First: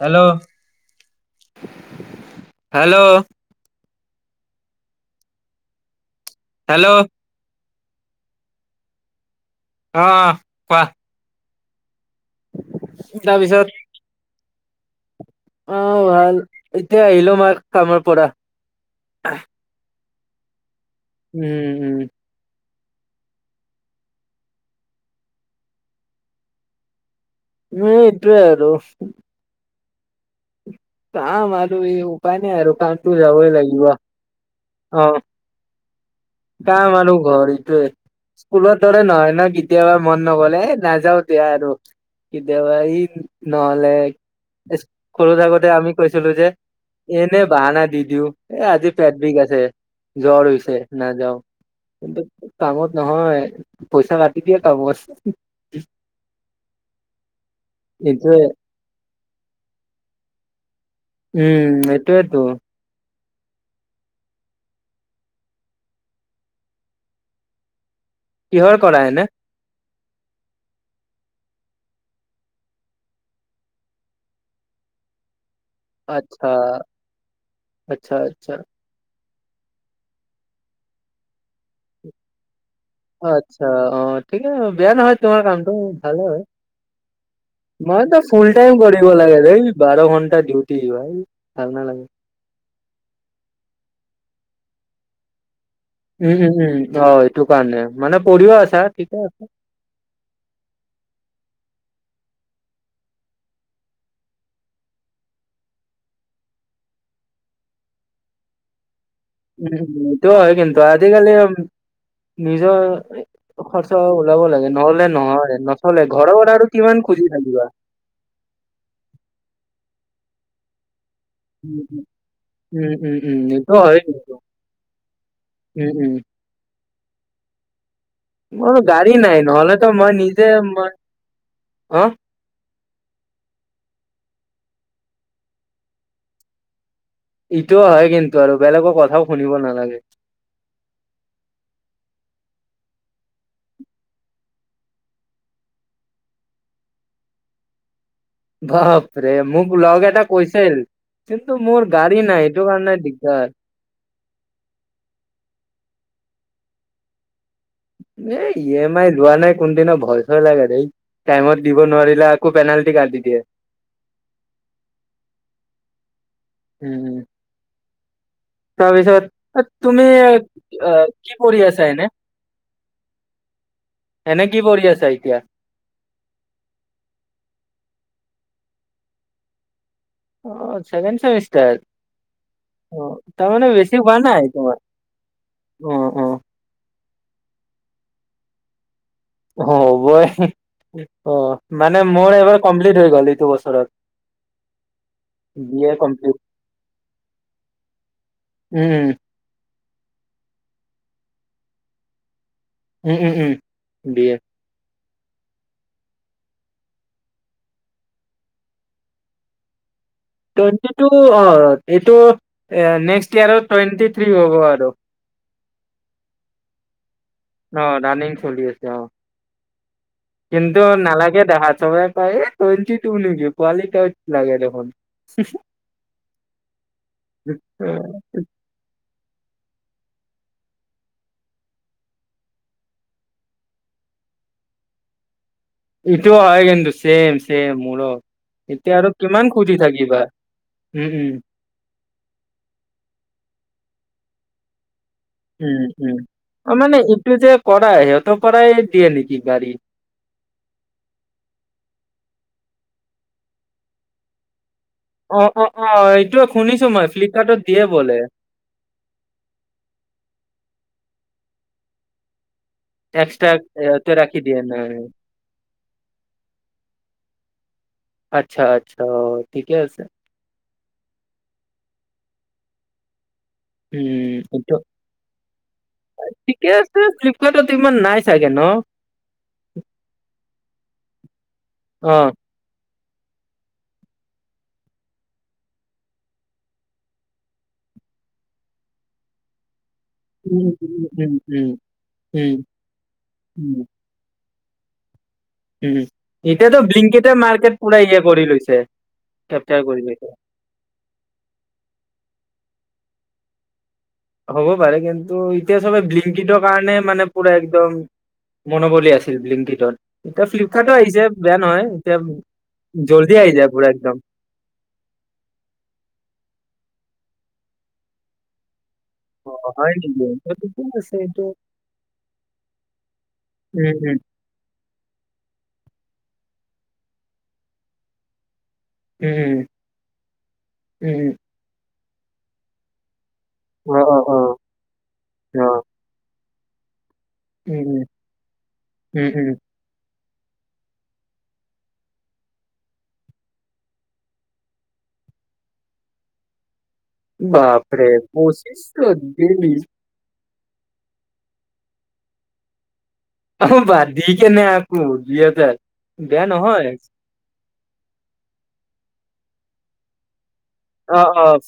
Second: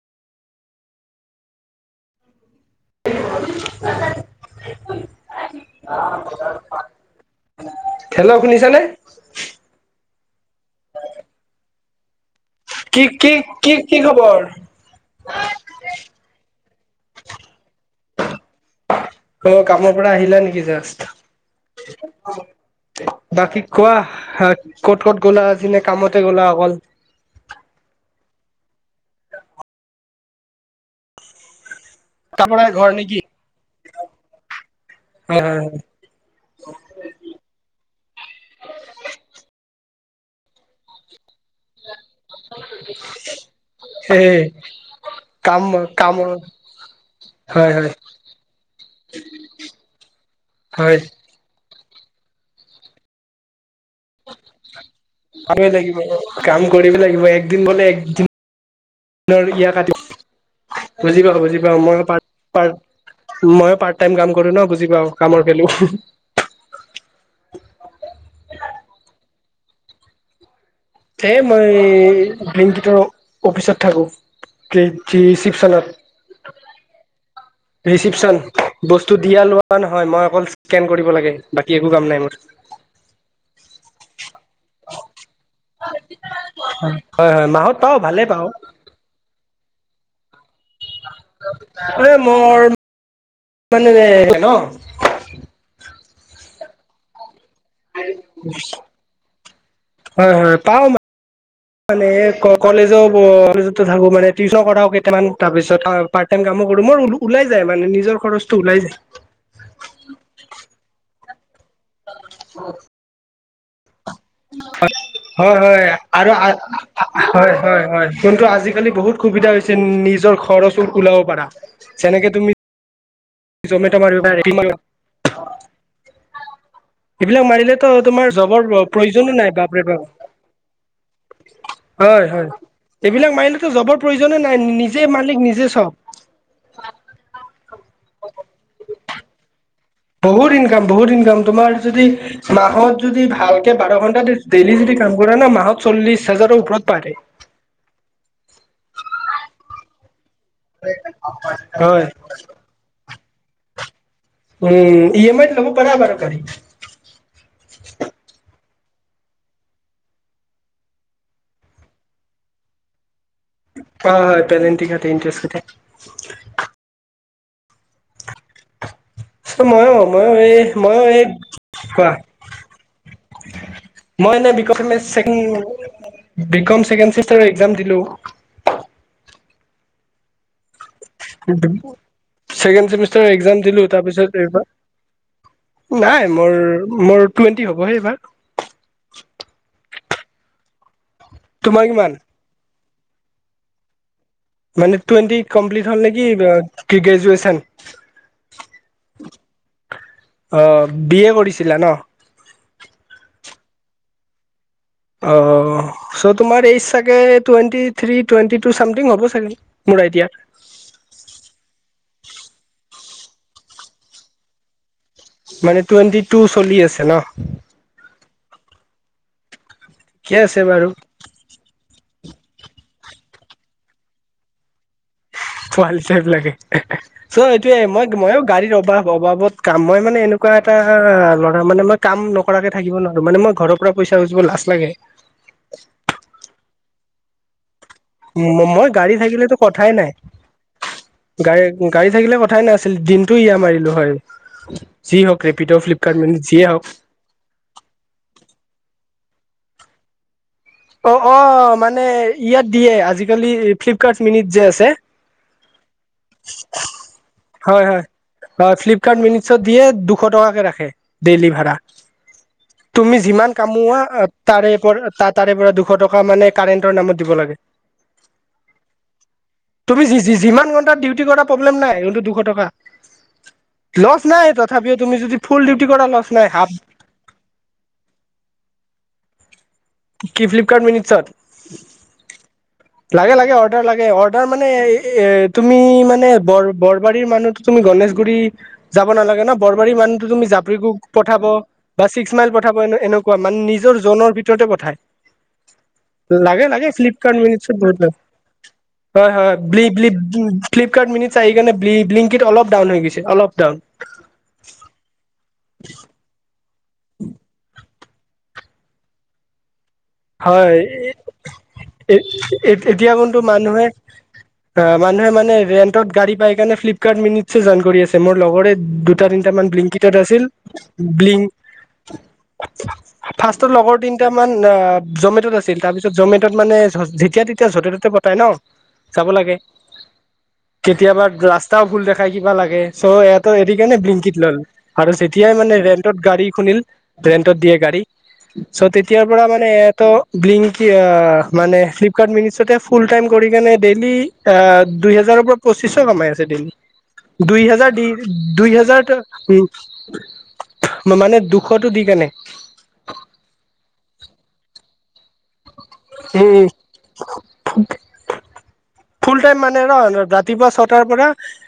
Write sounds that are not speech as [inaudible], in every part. Hello hello? Hello অ [unintelligible] hello, শুনিছা নে? অ, অ, কোৱা। কি, কি, তাৰপিছত কি, কি, খবৰ? আহ, ভাল, এতিয়া আহিলো মাৰ, কামৰ পৰা। অ, কামৰ পৰা আহিলা নেকি? জাষ্ট। উম, উম, বাকী কোৱা, ক'ত, ক'ত, গ'লা আজি নে, কামতে গ'লা অকল। উম, এইটোৱে আৰু। কাম আৰু এইও। ওপাই, তাৰ নাই পৰাই আৰু ঘৰ কামতটো নেকি? যাবই লাগিব। অ, হয় হয় হয় কাম আৰু ঘৰ এইটোয়ে। স্কুলৰ দৰে নহয় ন, কেতিয়াবা মন নগ'লে, এই নাযাওঁ। বিয়া আৰু কেতিয়াবা ই, নহ'লে সেই সৰু থাকো কাম তে, আমি কাম কৈছিলো যে। এনেই হয় বাহানা হয় দি দিওঁ, এই আজি ফেট বিষ আছে, জ্বৰ হৈছে হয়। নাযাওঁ। কিন্তু, কামত নহয়। পইচা কাটি দিয়ে কামত। ভাব লাগিব, কাম কৰিবি লাগিব, একদিন বোলে একদিন। এইটোৱে [inaudible] বুজি পাওঁ, বুজি উম পাওঁ, মই পাৰ, এইটোয়েতো পাৰ মই পাৰ্ট, টাইম কাম কৰো ন, বুজি পাওঁ, কামৰ ভেলো। কিহৰ কৰা এনে? হে, মই বিং, গীটৰ অফিচত থাকো, যি ৰিচিপ আচ্ছা। আচ্ছা চিপশচন। আচ্ছা বস্তু দিয়া, লোৱা নহয়, মই অকল সকেন কৰিব লাগে, বাকী একো কাম নাই, মোৰ। আচ্ছা অ, ঠিকে বেয়া নহয়, তোমাৰ কামটো ভাল হয়। হয় হয় মাহত পাও মইতো, ভালে পাও ফুল টাইম কৰিম। লাগে এই, বাৰ ঘণ্টা ডিউটি, হেই ভাল নালাগে। [unintelligible] উম, উম, উম, অ, সেইটো কাৰণে মানে, পঢ়িয়ে আছা, ঠিকে আছে। হয়, হয়, পাওঁ মানে কলেজো, কলেজতো থাকো মানে, টিউচন কৰাও কেইটামান তাৰপিছত পাৰ্ট, টাইম কামো কৰো, মোৰ ওলাই যায় মানে নিজৰ খৰচটো ওলাই যায়। উম, সটো হয়, কিন্তু আজিকালি, নিজৰ খৰচা, ওলাব লাগে, নহ'লে হয় নহয়, হয় নচলে ঘৰৰ পৰা আৰু কিমান খুজি হয় থাকিবা। হয় হয় কিন্তু আজিকালি, বহুত সুবিধা হৈছে, নিজৰ খৰচ ওলাব পাৰা, উম, যেনেকে তুমি উম, উম, উম, এইটো জমেট' হয় মাৰিব কিন্তু, পাৰা, উম, উম, এইবিলাক মাৰিলেতো, তোমাৰ জবৰ, মোৰ গাড়ী প্ৰয়োজনো নাই, নহ'লেতো মই নিজে মই বাপৰে-বাপ। অ', হয়, হয়, এইবিলাক মাৰিলেতো, জবৰ প্ৰয়োজনে নাই, নিজে মালিক নিজে চ'ব। এইটোও হয় কিন্তু আৰু বেলেগৰ কথাও শুনিব নালাগে। বহুত ইনকাম, বহুত ইনকাম, তোমাৰ যদি। মাহত যদি ভালকে, বাৰ ঘন্টা ডেইলি যদি কাম কৰা ন, মাহত চল্লিশ হাজাৰৰো ওপৰত পাৰে। বাপৰে মোক লগ এটা কৈছিল, কিন্তু মোৰ হয় গাড়ী নাই। সেইটো কাৰনে, দিগদাৰ। উম, ই, এম, আইত, ল'ব পাৰা বাৰু গাড়ী। এ ই এম আই লোৱা নাই কোনদিনা ভয় চয় লাগে দেই। টাইমত দিব নোৱাৰিলে আকৌ পেনাল্টি কাতি দিয়ে। হয় হয় পেলেণ্টি কাতে ইণ্টাৰেষ্ট কাতে। উম উম এই ময়ো তুমি ময়ো এই ময়ো অ', এই কি পঢ়ি আছা এনে? কোৱা মই এনে কি বিকম পঢ়ি আছা চেকেন এতিয়া? বিকম চেকেন চেমিস্তাৰৰ একজাম দিলোঁ। অহ চেকেণ্ড চেমিষ্টাৰ ছেকেণ্ড অ চেমিষ্টাৰৰ তাৰ এক্সাম মানে দিলো বেছি হোৱা তাৰপিছত নাই আহ এইবাৰ তোমাৰ। অ', নাই অ'। মোৰ মোৰ টুৱেণ্টি হ'বহে এইবাৰ। অ হবই অ তোমাৰ মানে কিমান মোৰ এইবাৰ কমপ্লিট হৈ গ'ল এইটো বছৰত। মানে টুৱেণ্টি বি কমপ্লিট এ হ'ল নেকি গ্ৰেজুৱেচন। উম উম অ বি এ কৰিছিলা ন? উম উম উম বি এ। অহ চো' তোমাৰ এইজ চাগে twenty three twenty two something হ'ব চাগে। মোৰ আইদিয়া টুৱেন্টি টু অ এইটো নেক্সট ইয়াৰত টুৱেণ্টি থ্ৰী হ'ব আৰু মানে টুৱেণ্টি টু চলি আছে ন। অ ৰাণিং চলি আছে অ ঠিকে আছে কিন্তু বাৰু নালাগে দেখাত চবে এ‌ টুৱেন্টি টু নেকি পোৱালি টাইপ লাগে দেখোন। পোৱালি টাইপ লাগে চ' এইটোয়ে মই ময়ো গাড়ী ৰবা অবাবত কাম মই মানে এনেকুৱা এটা ল'ৰা মানে মই কাম নকৰাকে থাকিব নোৱাৰো মানে মই ঘৰত পৰা পইচা খূজিব লাজ লাগে। এইটো হয় কিন্তু চেম চেম মোৰো। মই এতিয়া আৰু গাড়ী কিমান থাকিলেতো খুজি কথাই নাই থাকিবা উম উম গাড়ী গাড়ী থাকিলে কথাই নাছিল দিনটো ইয়ে মাৰিলোঁ হয় যি হওঁক উম উম অ মানে এইটো যে কৰাই সিহঁতৰ পৰাই দিয়ে নেকি গাড়ী? অ অ মানে ইয়াত দিয়ে আজিকালি ফ্লিপকাৰ্ট মিনিত যে আছে। অ অ অ এইটো শুনিছোঁ মই ফ্লিপকাৰ্টত দিয়ে হয় হয় বোলে। হয় ফ্লিপকাৰ্ট মিনিছত দিয়ে দুশ টকাকে ৰাখে ডেইলি ভাড়া। তুমি এক্সট্ৰা যিমান কামোৱা ইহঁতে ৰাখি দিয়ে তাৰে নাই। পৰা তাৰে পৰা দুশ টকা মানে কাৰেণ্টৰ নামত দিব লাগে। আচ্ছা আচ্ছা অ ঠিকে আছে। তুমি যিমান ঘণ্টাত ডিউটি কৰা প্ৰব্লেম নাই কিন্তটো দুশ টকা লচ উম, নাই এইটো তথাপিও তুমি যদি ফুল ডিউটি কৰা লচ নাই হাফ এই ফ্লিপকাৰ্টত ইমান নাই চাগে ন? কি ফ্লিপকাৰ্ট মিনিটছত। অ লাগে লাগে অৰ্ডাৰ লাগে অৰ্ডাৰ মানে এ তুমি মানে বৰ বৰবাৰীৰ মানুহটো তুমি গণেশগুৰি যাব নালাগে ন বৰবাৰী মানুহতো তুমি উম, জাপি উম, উম, পঠাব টিক্স মাইল উম, পঠাব এনেকুৱা মানে উম, নিজৰ জনৰ ভিতৰতে পঠায়। উম লাগে এতিয়াতো লাগে ব্লিংকিতে ফ্লিপকাৰ্ট মিনিটছত মাৰ্কেট বহুত পুৰা লাগে ইয়ে কৰি লৈছে। হয় হয় কেপচাৰ কৰি লৈছে। ফ্লিপকাৰ্ট মিনিটছ আহি কানে ব্লি ব্লিংকিত অলপ ডাউন হৈ গৈছে অলপ ডাউন। হ'ব পাৰে কিন্তু এতিয়া চবে ব্লিংকিটোৰ কাৰণে মানে পুৰা একদম মনোবলী আছিল ব্লিংকিতট এতিয়া হয় ফ্লিপকাৰ্টো আহিছে বেয়া নহয় এ এতিয়া এ এতিয়া কোনটো জল্দি আহি যায় মানুহে পুৰা একদম। অ মানুহে মানে ৰেন্টত গাড়ী পাই কাৰণে ফ্লিপকাৰ্ট মিনটছো যইন কৰি আছে মোৰ লগৰে দুটা তিনিটামান অ', হয় ব্লিংকটত নেকি? আছিল ত' ঠিকেই আছে ব্লিং এইটো। ফাৰ্ষ্টত উম, লগৰ উম, তিনিটা মান জমেটত আছিল তাৰ পিছত জমেটত মানে যেতিয়া তেতিয়া য'তে ত'তে পতাই ন। যাব উম, লাগে উম, কেতিয়াবা ৰাস্তাও ভুল দেখাই কিবা লাগে চ' ইয়াত ত এৰি উম, কিনে অ', অ', ব্লিংকিত অ', ল'ল আৰু যেতিয়াই মানে অ', ৰেন্টত গাড়ী শুনিল ৰেন্টত দিয়ে উম, গাড়ী, চ' তেতিয়াৰ উম, উম, পৰা উম, মানে এয়াত ত ব্লিংকি আ মানে ফ্লিপকাৰ্ট মিন ফুল টাইম কৰি কেনে ডেইলি আহ দুই হেজাৰৰ পৰা পঁচিছশ কমাই আছে ডেলি। দুই হেজাৰ দি বাপৰে! দুই হেজাৰ তাৰ ডেইলি উম! মানে দুশতো দি কেনে। অ বা দি কেনে আকৌ দুই হাজাৰ বেয়া উম নহয়। ফুল টাইম মানে ন ৰাতিপুৱা ছটাৰ পৰা। অ', অ',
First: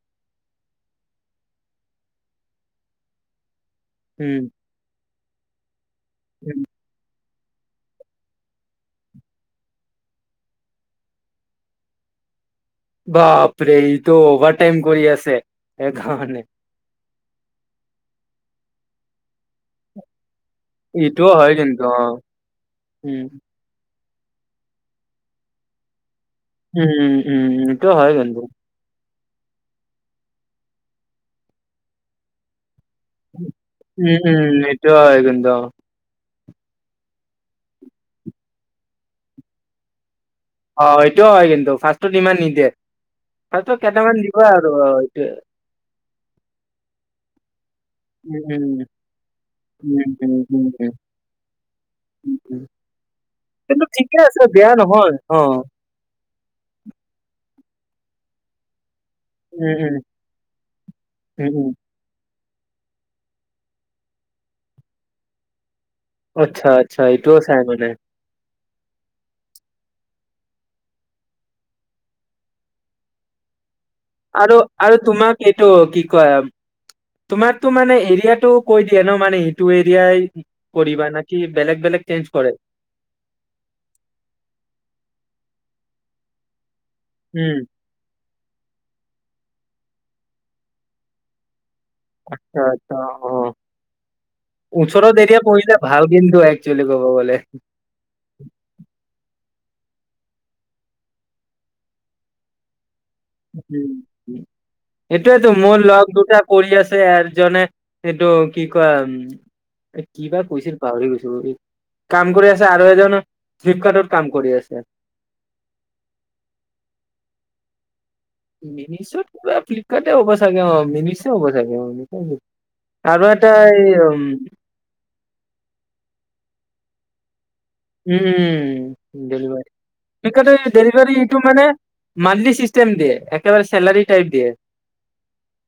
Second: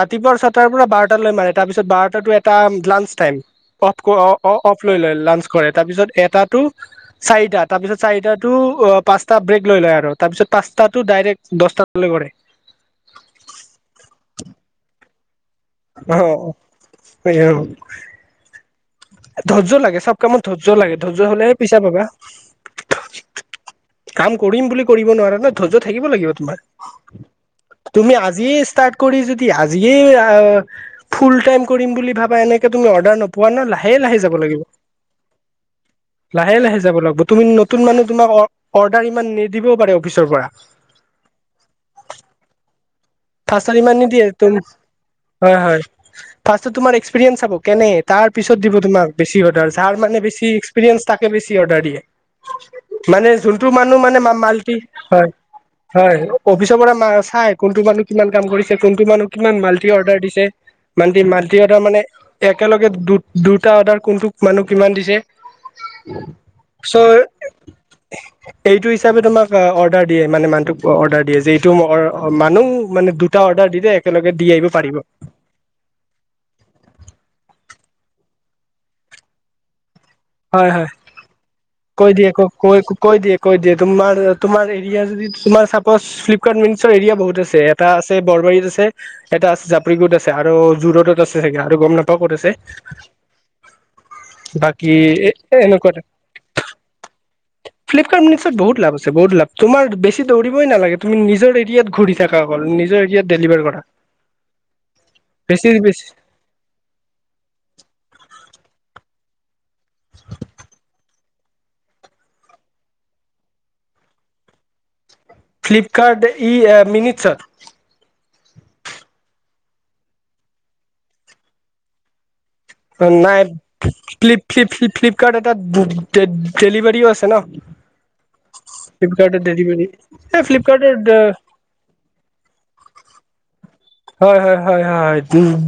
ৰাতিপুৱা ছটাৰ পৰা বাৰটালৈ মাৰে, তাৰপিছত বাৰটাটো এটা লাঞ্চ টাইম। অফ অ উম, অ অফ লৈ লয় লাঞ্চ কৰে তাৰপিছত এটাটো উম, চাৰিটা তাৰপিছত চাৰিটাটো পাঁচটা ব্ৰেক লৈ লয় আৰু তাৰপিছত পাঁচটাটো ডাইৰেক্ দছটা লৈকে কৰে। বাপৰে এইটো অভাৰটাইম কৰি আছে। অহ সেইকাৰণে। এয়াও ধৈৰ্য্য লাগে চব কামত ধৈৰ্য্য লাগে ধৈৰ্য্য এইটোও হয় হলেহে পিছা কিন্তু পাবা। অ', উম, কাম কৰিম বুলি কৰিব নোৱাৰা ন ধৈৰ্য্য থাকিব লাগিব তোমাৰ। উম উম উম সেইটো হয় তুমি কিন্তু। আজিয়ে ষ্টাৰ্ট কৰি যদি আজিয়েই আ ফুল টাইম কৰিম বুলি ভাবা এনেকে তুমি অৰ্ডাৰ নোপোৱা ন লাহে লাহে উম, লাহে যাব উম, লাগিব। এইটোও হয় কিন্তু লাহে লাহে যাব লাগিব তুমি নতুন মানুহ তোমাক অৰ্ডাৰ ইমান নিদিবও পাৰে অফিচৰ পৰা। অ সেইটোয়ো হয় কিন্তু ফাৰ্ষ্টত ইমান নিদিয়ে। ফাৰ্ষ্টত ইমান কেইটামান নিদিয়ে দিব তুমি আৰু অ', এইটোৱে। হয় হয় ফাৰ্ষ্টত তোমাৰ এক্সপিৰিয়েঞ্চ চাব কেনে তাৰ উম, পিছত দিব উম, তোমাক বেছি অৰ্ডাৰ যাৰ উম, মানে উম, উম, বেছি উম, এক্সপিৰিয়েঞ্চ তাকে বেছি অৰ্ডাৰ দিয়ে। উম, উম। মানে যোনটো কিন্তু মানুহ ঠিকে মানে আছে বেয়া মাল্টি নহয় অ, হয় হয় অফিচৰ পৰা ম চাই কোনটো মানুহ কিমান কাম কৰিছে কোনটো মানুহ কিমান উম, মাল্টি উম, অৰ্ডাৰ দিছে, মাল্টি উম, মাল্টি উম, অৰ্ডাৰ মানে একেলগে দু দুটা অৰ্ডাৰ কোনটো মানুহ কিমান দিছে। আচ্ছা, আচ্ছা চ এইটোও চাই মানে এইটো হিচাপে তোমাক অৰ্ডাৰ দিয়ে মানে মানুহটোক অৰ্ডাৰ দিয়ে যে এইটো অ মানুহ মানে দুটা অৰ্ডাৰ দিলে একেলগে দি আৰু আহিব আৰু পাৰিব। তোমাক এইটো কি কয় তোমাকতো মানে এৰিয়াটো কৈ দিয়ে ন মানে এইটো এৰিয়াই হয় হয় কৰিবা নাকি বেলেগ বেলেগ কৈ চেঞ্জ দিয়ে ক কৰে? কৈ কৈ দিয়ে কৈ দিয়ে তোমাৰ তোমাৰ এৰিয়া যদি তোমাৰ চাপজ ফ্লিপকাৰ্ট মিনছৰ এৰিয়া বহুত আছে উম, ইয়াত। এটা আছে বৰবাৰীত আছে, এটা আছে জাপ্ৰিগুত আছে আৰু যোৰতত আছে চাগে আৰু গম নাপ আচ্ছা আচ্ছা আহ। বাকী ওচৰত এ এৰিয়া পৰিলে এনেকুৱা ভাল কিন্তু একচুৱেলি কব গ'লে। ফ্লিপকাৰ্ট মিছ'ত বহুত লাভ আছে, বহুত লাভ, তোমাৰ বেছি দৌৰিবই নালাগে, তুমি নিজৰ এৰিয়াত ঘূৰি থাকা অকল নিজৰ এৰিয়াত। ডেলিভাৰ কৰা উম! সেইটোৱেতো বেছি মোৰ বেছি লগ দুটাক কৰি আছে এজনে এইটো কি কয়, উম' কি বা কৈছিল পাহৰি গৈছোঁ। কাম কৰি আছে আৰু এজন ফ্লিপকাৰ্টত কাম কৰি আছে। ফ্লিপকাৰ্ট ই এ মিনিটচত। মিনিছত পুৰা ফ্লিপকাৰ্টে হ'ব চাগে অ, মিনিচে হ'ব চাগে অ' আৰু নাই, এটা এই উম প্লিপ-ফ্লিপ-ফ্লিপ-ফ্লিপ কাৰত এটা ডেত-ডেত-ডেলিভাৰীও আছে ন? উম', ডেলিভাৰী, এই সেইকাৰণে ফ্লিপকাৰ্টৰ ডেলিভাৰী এইটো মানে মান্থলি চিষ্টেম দিয়ে, একেবাৰে চেলাৰি হয়, হয়। হয়', হয়,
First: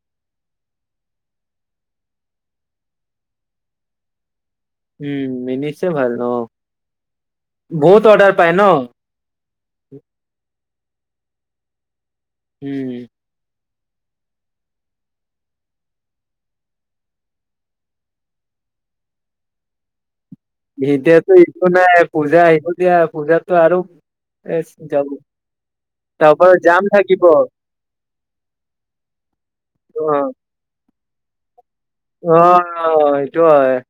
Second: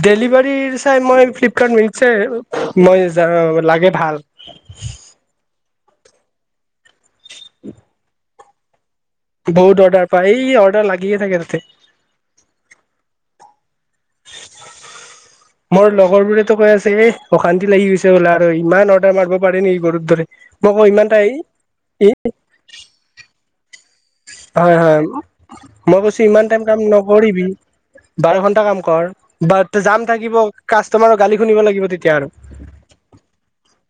ডেলিভাৰী চাই মই ফ্লিপকাৰ্ট মিনিচে মই যা লাগে ভাল। উম', মিনিটছয়ে ভাল অ, বহুত অৰ্ডাৰ পায় ন? বহুত অৰ্ডাৰ পায়, এই অৰ্ডাৰ লাগিয়ে থাকে তাতে উম। [unintelligible] মোৰ লগৰ বোৰেতো কৈ আছে এ অশান্তি লাগি গৈছে বোলা আৰু ইমান অৰ্ডাৰ মাৰিব পাৰি নেকি গৰুৰ দৰে। মই কওঁ ইমান এতিয়া টাই টো একো নাই পূজা আহিব দিয়া পূজাতো আৰু হয় হয় যাব। মই কৈছো তাৰ ইমান পৰা টাইম কাম জাম থাকিব অ নকৰিবি। বাৰ ঘন্টা কাম কৰ বা জাম থাকিব কাষ্টমাৰৰ গালি শুনিব লাগিব তে অ', সেইটো হয়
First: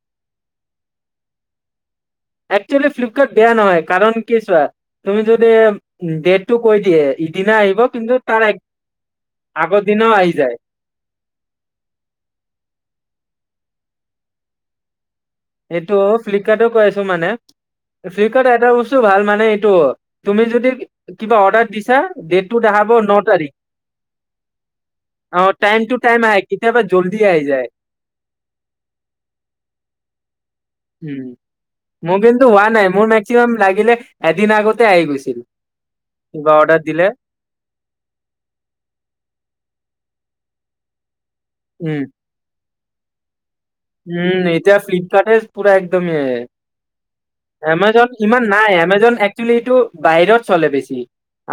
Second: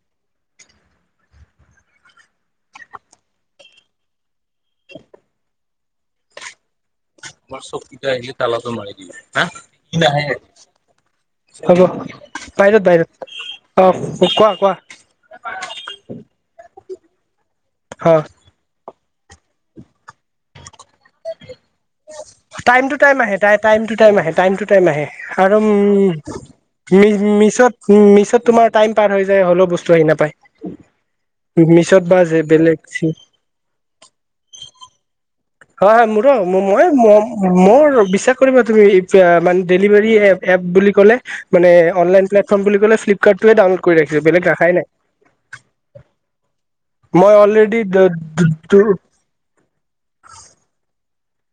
একচুৱেলি ফ্লিপকাৰ্ট বেয়া নহয়, কাৰণ কিয় ছোৱা তুমি যদি ডেট টো কৈ দিয়ে, ইদিনা আহিব কিন্তু তাৰ আগ-আগৰ দিনাও আহি যায়। হ'ব বাহিৰত-বাহিৰত, অ' কোৱা-কোৱা এইটো ফ্লিপকাৰ্টও কৈ আছোঁ মানে, অ ফ্লিপকাৰ্টৰ এটা বস্তু ভাল মানে এইটো, তুমি যদি কিবা অৰ্ডাৰ দিছা, ডেট টো টাইম দেখাব টু টাইম ন আহে তাৰিখ, টাই টাইম টু টাইম আহে টাইম টু টাইম আহে অ' আৰু উম টাইম টো টাইম আহে কেতিয়াবা জল্দি আহি যায়। উম' মিছ'ত তোমাৰ টাইম পাৰ হৈ যায়, হলেও বস্তু আহি নাপায়। উম', মিছত বা মোৰ কিন্তু হোৱা বেলেগ নাই, মোৰ মেক্সিমাম লাগিলে এদিন আগতে আহি গৈছিল। হয়-হয় মোৰো, কিবা অৰ্ডাৰ ম-মই দিলে ম মোৰ বিশ্বাস কৰিবা তুমি, এ' মানে ডেলিভাৰী এপ বুলি কলে মানে উম অনলাই প্লেটফৰ্ম বুলি ক'লে ফ্লিপকাৰ্টটোৱে ডাউনল উম', এতিয়া ফ্লিপকাৰ্টে পুৰা একদমেই মই এমাজন ইমান নাই, অলৰেডি এমেজন এক এক্সুৱেলি এইটো বাহিৰত চলে বেছি,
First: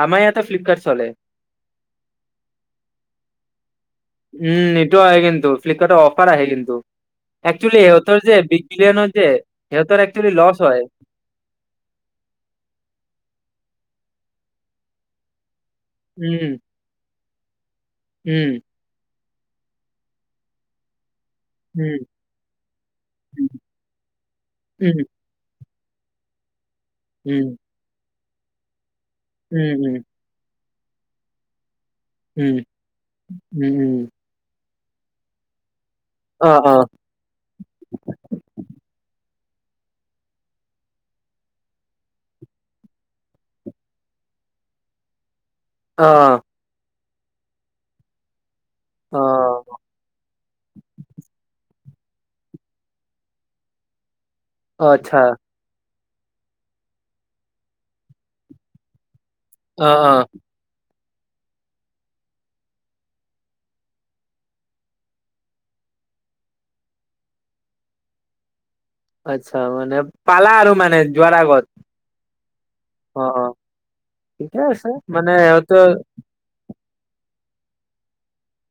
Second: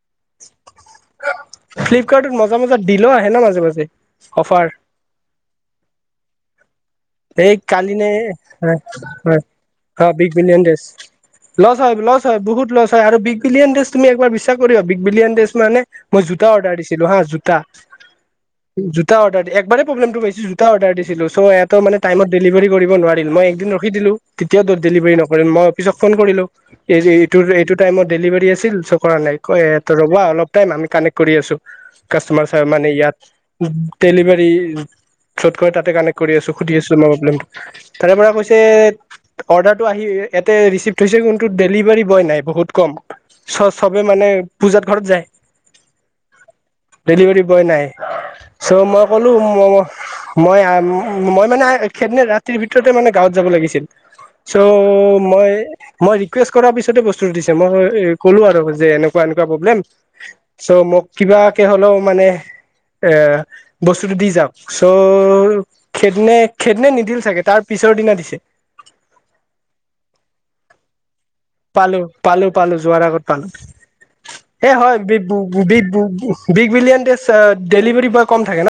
আমাৰ ইয়াতে ফ্লিপকাৰ্ত ফ্লিপকাৰ্টত মজা মজা দিলো আহে ন, মাজে-মাজে উম অফাৰ এইটো আহে কিন্তু, ফ্লিপকাৰ্টত অফাৰ আহে কিন্তু এই একচুৱেলি কালি নে, সিহঁতৰ যে বিগ হয়', বিলিয়নৰ যে সিহঁতৰ হয়, actually big loss billion days হয় লছ হয়-লছ হয়, বহুত লছ হয়, আৰু বিগ বিলিয়ন ডেজ তুমি একবাৰ বিশ্বাস কৰিবা, বিগ বিলিয়ন ডেজ মানে মই জোতা উম অৰ্ডাৰ দিছিলো হা, জোতা উম'। জোতা অৰ্ডাৰ দি একবাৰে প্ৰব্লেমটো পাইছো, জোত অৰ্ডাৰ দিছিলো চ' এ তো উম মানে টাইমত ডেলিভাৰী কৰিব নোৱাৰিল, মই একদিন ৰখি দিলো, তেতিয়াও উম উম ড-ডেলিভাৰী নকৰিল, মই অফিচত ফোন কৰিলো উম এই-এইটো-এইটো টাইমত ডেলিভাৰী আছিল, চ' কৰা নাই ক উম ৰ'বা অলপ আমি কানেক্ট কৰি আছো, কাষ্টমাৰ উম চাই মানে ইয়াত, উম উম ডেলিভাৰী চত কৈ তাতে কানেক্ট কৰি অ আছোঁ, অ সুধি আছোঁ মই প্ৰবলেমটো, তাৰে পৰা কৈছে অৰ্ডাৰটো আহি ইয়াতে ৰিচিভ হৈছে কিন্তু ডেলিভাৰী বয় নাই, বহুত কম চ-চবে মানে পূজাত ঘৰত যায়। অ'। ডেলিভাৰী বয় নাই চ' মই অ কলো ম ম মই আ মই মানে সেইদিনা ৰাতিৰ ভিতৰতে মানে গাঁৱত যাব লাগিছিল চ' অ আচ্ছা মই মই ৰিকুৱেষ্ট কৰাৰ পিছতে বস্তুটো দিছে মই ক'লো আৰু যে এনেকুৱা এনেকুৱা প্ৰব্লেম অ অ চ' মোক কিবাকে হলেও মানে এ বস্তুটো দি যাওক চ' খেদনে খেদনে নিদিল চাগে তাৰ পিছৰ দিনা দিছে আচ্ছা মানে পালা আৰু মানে যোৱাৰ আগত পালো পালো পালো যোৱাৰ অ আগত অ পালো ঠিকে এই আছে হয় বি মানে বু বি সিহঁতৰ বু big billion days delivery boy কম থাকে ন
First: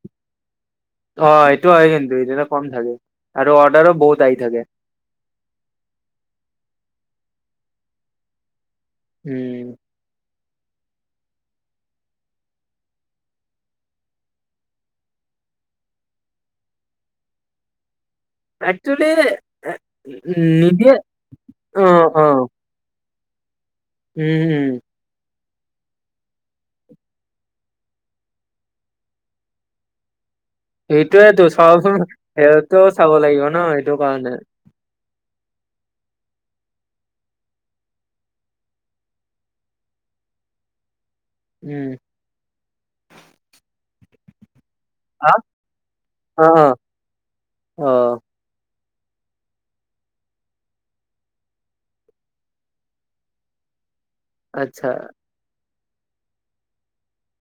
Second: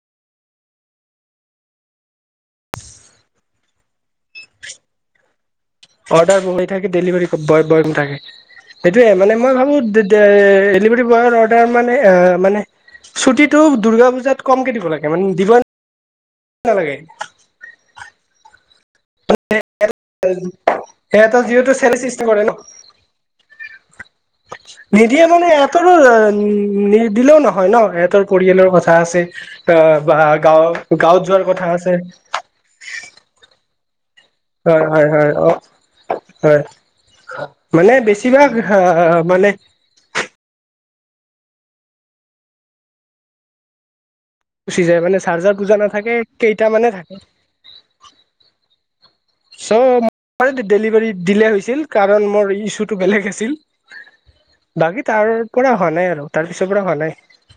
অ এইটো হয় কিন্তু এইটোত কম থাকে আৰু অৰ্ডাৰো বহুত আহি থাকে অৰ্ডাৰ বহি থাকে ডেলিভাৰী ব ব বয় নাথাকে সেইটোয়ে মানে মই ভাবো ডেলিভাৰী বয়ৰ অৰ্ডাৰ মানে অ মানে ছুটীটো দুৰ্গা পূজাত কমকে দিব লাগে মানে যিমান নালাগে একচুৱেলি উ নিদিয়ে এটা যিহেতু অ চেল চিষ্টেম অ কৰে ন উম হুম নিদিয়ে মানে ইহঁতৰো নিদিলেও নহয় ন ইহতৰ পৰিয়ালৰ কথা আছে। এ বা গাঁও গাঁৱত যোৱাৰ সেইটোয়েতো কথা চাওঁ আছে চোন সিহঁতেও চাব লাগিব ন সেইটো কাৰণে হয় হয় হয় অ হয় মানে বেছিভাগ আহ মানে উম গুচি যায় মানে হা চাৰ্জাৰ পূজা নাথাকে কেইটা অ', মানে থাকে অ', চব ডেলিভাৰী দিলে হৈছিল কাৰণ মোৰ ইছুটো বেলেগ আছিল আচ্ছা। বাকী তাৰ পৰা হোৱা নাই আৰু তাৰ পিছৰ পৰা হোৱা নাই